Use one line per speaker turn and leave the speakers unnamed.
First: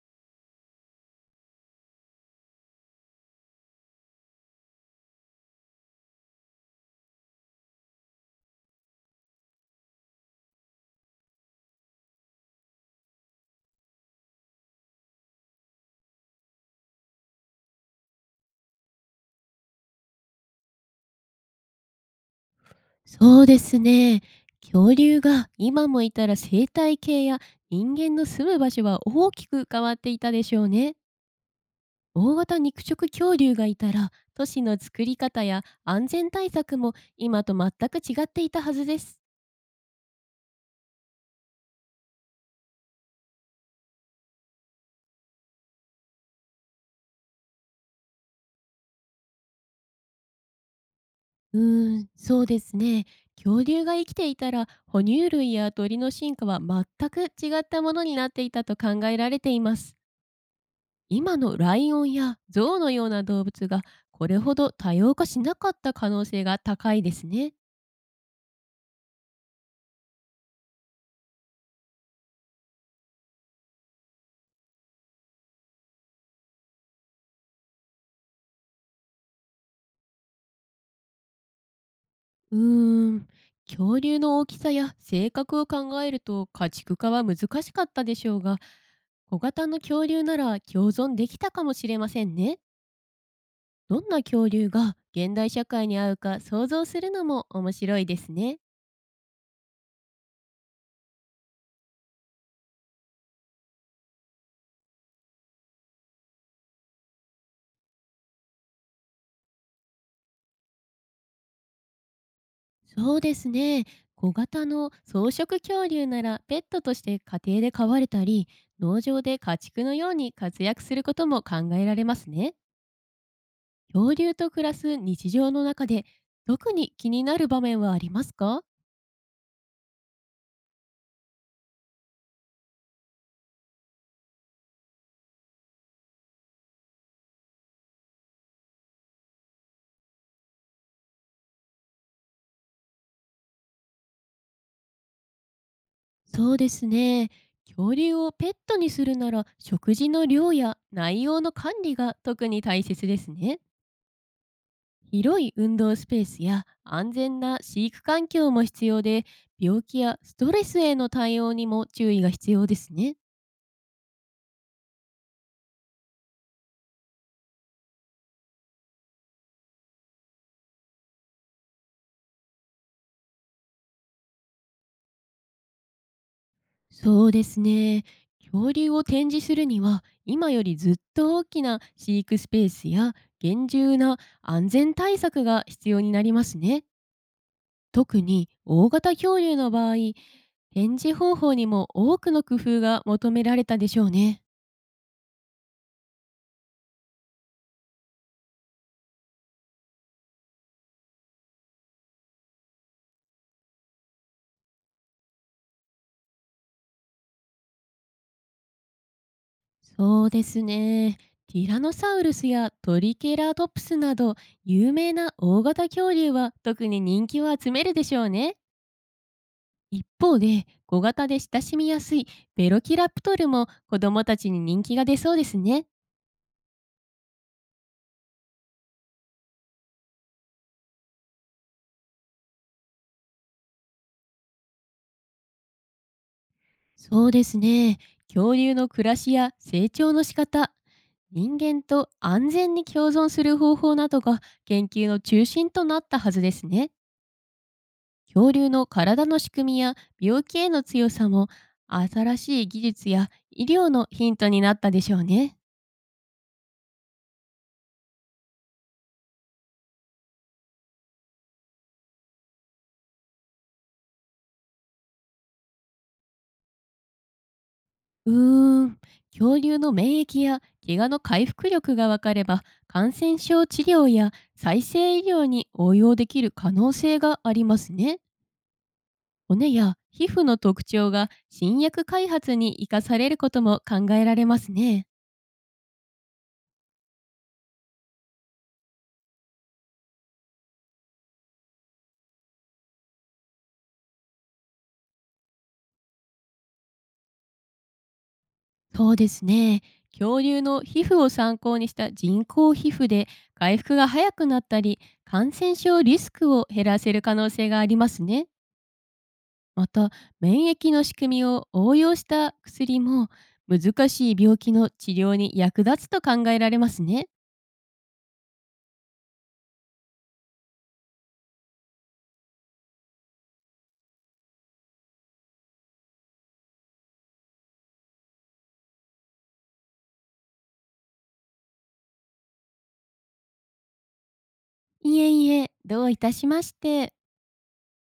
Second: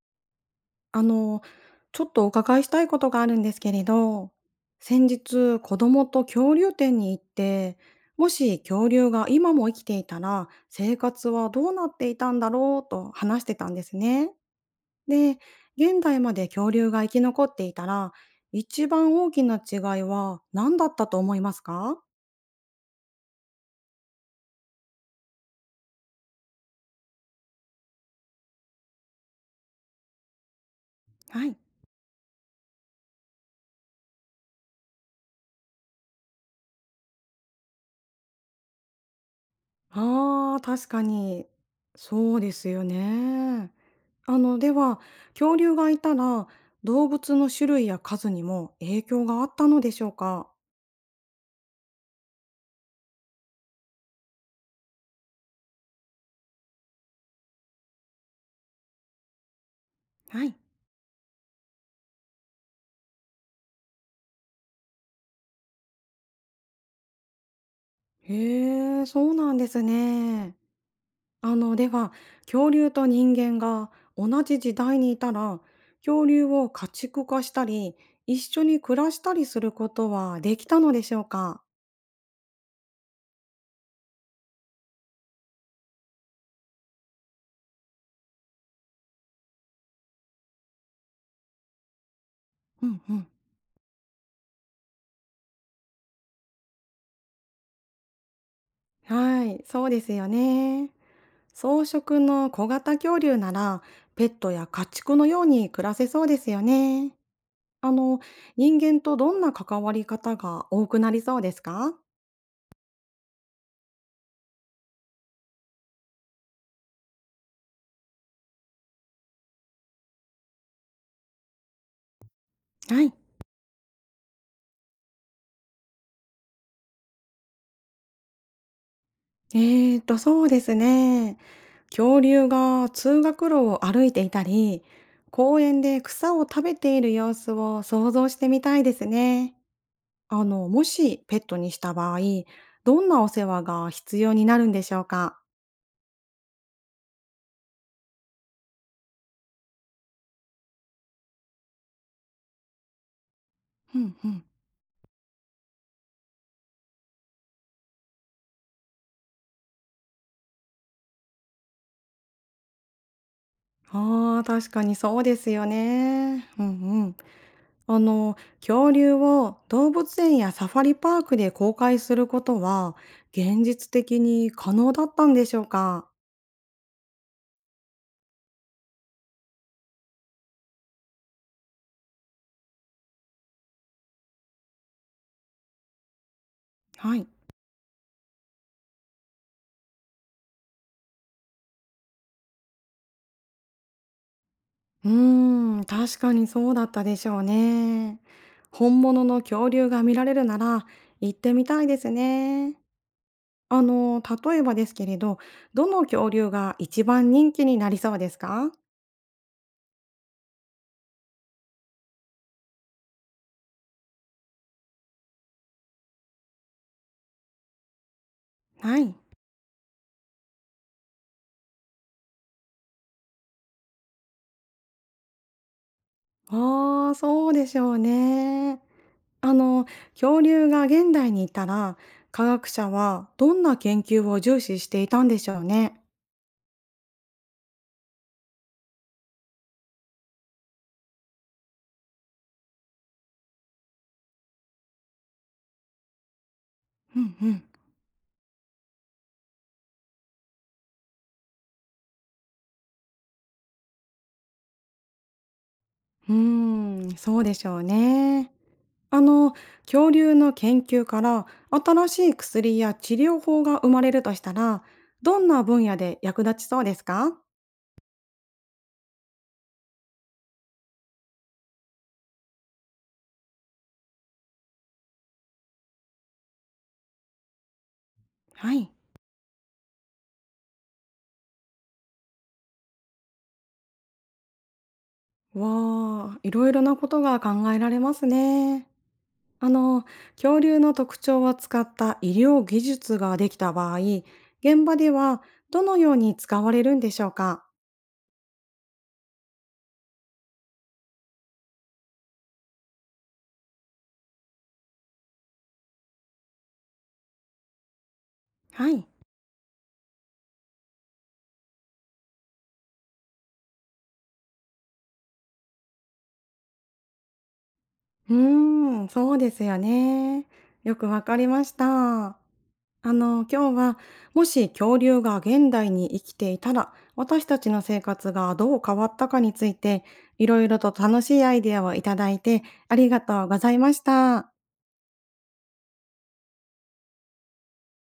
あの、ちょっとお伺いしたいことがあるんですけれど、先日子供と恐竜展に行って、もし恐竜が今も生きていたら生活はどうなっていたんだろうと話してたんですね。で、現代まで恐竜が生き残っていたら、一番大きな違いは何だったと思いますか？
そうですね。恐竜が今もいたら生態系や人間の住む場所は大きく変わっていたでしょうね。
はい。
大型肉食恐竜がいたら都市の作り方や安全対策も今と全く違っていたはずです。
ああ、確かに。そうですよね。では、恐竜がいたら、動物の種類や数にも影響があったのでしょうか？
うーん、そうですね。恐竜が生きていたら哺乳類や鳥の進化は全く違ったものになっていたと考えられています。
はい。
今のライオンやゾウのような動物がこれほど多様化しなかった可能性が高いですね。
へえ、そうなんですね。では、恐竜と人間が同じ時代にいたら、恐竜を家畜化したり、一緒に暮らしたりすることはできたのでしょうか？
うーん、恐竜の大きさや性格を考えると家畜化は難しかったでしょうが、小型の恐竜なら共存できたかもしれませんね。
うんうん。
どんな恐竜が現代社会に合うか想像するのも面白いですね。
はい、そうですよね。草食の小型恐竜ならペットや家畜のように暮らせそうですよね。あの人間とどんな関わり方が多くなりそうですか？
そうですね。小型の草食恐竜ならペットとして家庭で飼われたり、農場で家畜のように活躍することも考えられますね。
はい。
恐竜と暮らす日常の中で、特に気になる場面はありますか？
えそうですね。恐竜が通学路を歩いていたり公園で草を食べている様子を想像してみたいですね。もしペットにした場合どんなお世話が必要になるんでしょうか？
そうですね。恐竜をペットにするなら、食事の量や内容の管理が特に大切ですね。
うんうん。
広い運動スペースや安全な飼育環境も必要で、病気やストレスへの対応にも注意が必要ですね。
ああ、確かにそうですよね。うんうん。恐竜を動物園やサファリパークで公開することは、現実的に可能だったんでしょうか？
そうですね。恐竜を展示するには、今よりずっと大きな飼育スペースや厳重な安全対策が必要になりますね。
はい。
特に大型恐竜の場合、展示方法にも多くの工夫が求められたでしょうね。
うーん、確かにそうだったでしょうね。本物の恐竜が見られるなら、行ってみたいですね。あの、例えばですけれど、どの恐竜が一番人気になりそうですか？
そうですね。ティラノサウルスやトリケラトプスなど、有名な大型恐竜は特に人気を集めるでしょうね。
はい。
一方で、小型で親しみやすいベロキラプトルも子どもたちに人気が出そうですね。
ああ、そうでしょうね。あの、恐竜が現代にいたら、科学者はどんな研究を重視していたんでしょうね。
そうですね。恐竜の暮らしや成長の仕方、人間と安全に共存する方法などが研究の中心となったはずですね。
うんうん。
恐竜の体の仕組みや病気への強さも、新しい技術や医療のヒントになったでしょうね。
うーん、そうでしょうね。あの、恐竜の研究から新しい薬や治療法が生まれるとしたら、どんな分野で役立ちそうですか？
うーん、恐竜の免疫や怪我の回復力が分かれば、感染症治療や再生医療に応用できる可能性がありますね。
はい。
骨や皮膚の特徴が新薬開発に生かされることも考えられますね。
わあ、いろいろなことが考えられますね。あの、恐竜の特徴を使った医療技術ができた場合、現場ではどのように使われるんでしょうか？
そうですね。恐竜の皮膚を参考にした人工皮膚で、回復が早くなったり、感染症リスクを減らせる可能性がありますね。
はい。
また、免疫の仕組みを応用した薬も、難しい病気の治療に役立つと考えられますね。
うーん、そうですよね。よくわかりました。今日はもし恐竜が現代に生きていたら、私たちの生活がどう変わったかについて、いろいろと楽しいアイデアをいただいてありがとうございました。
いえいえ、どういたしまして。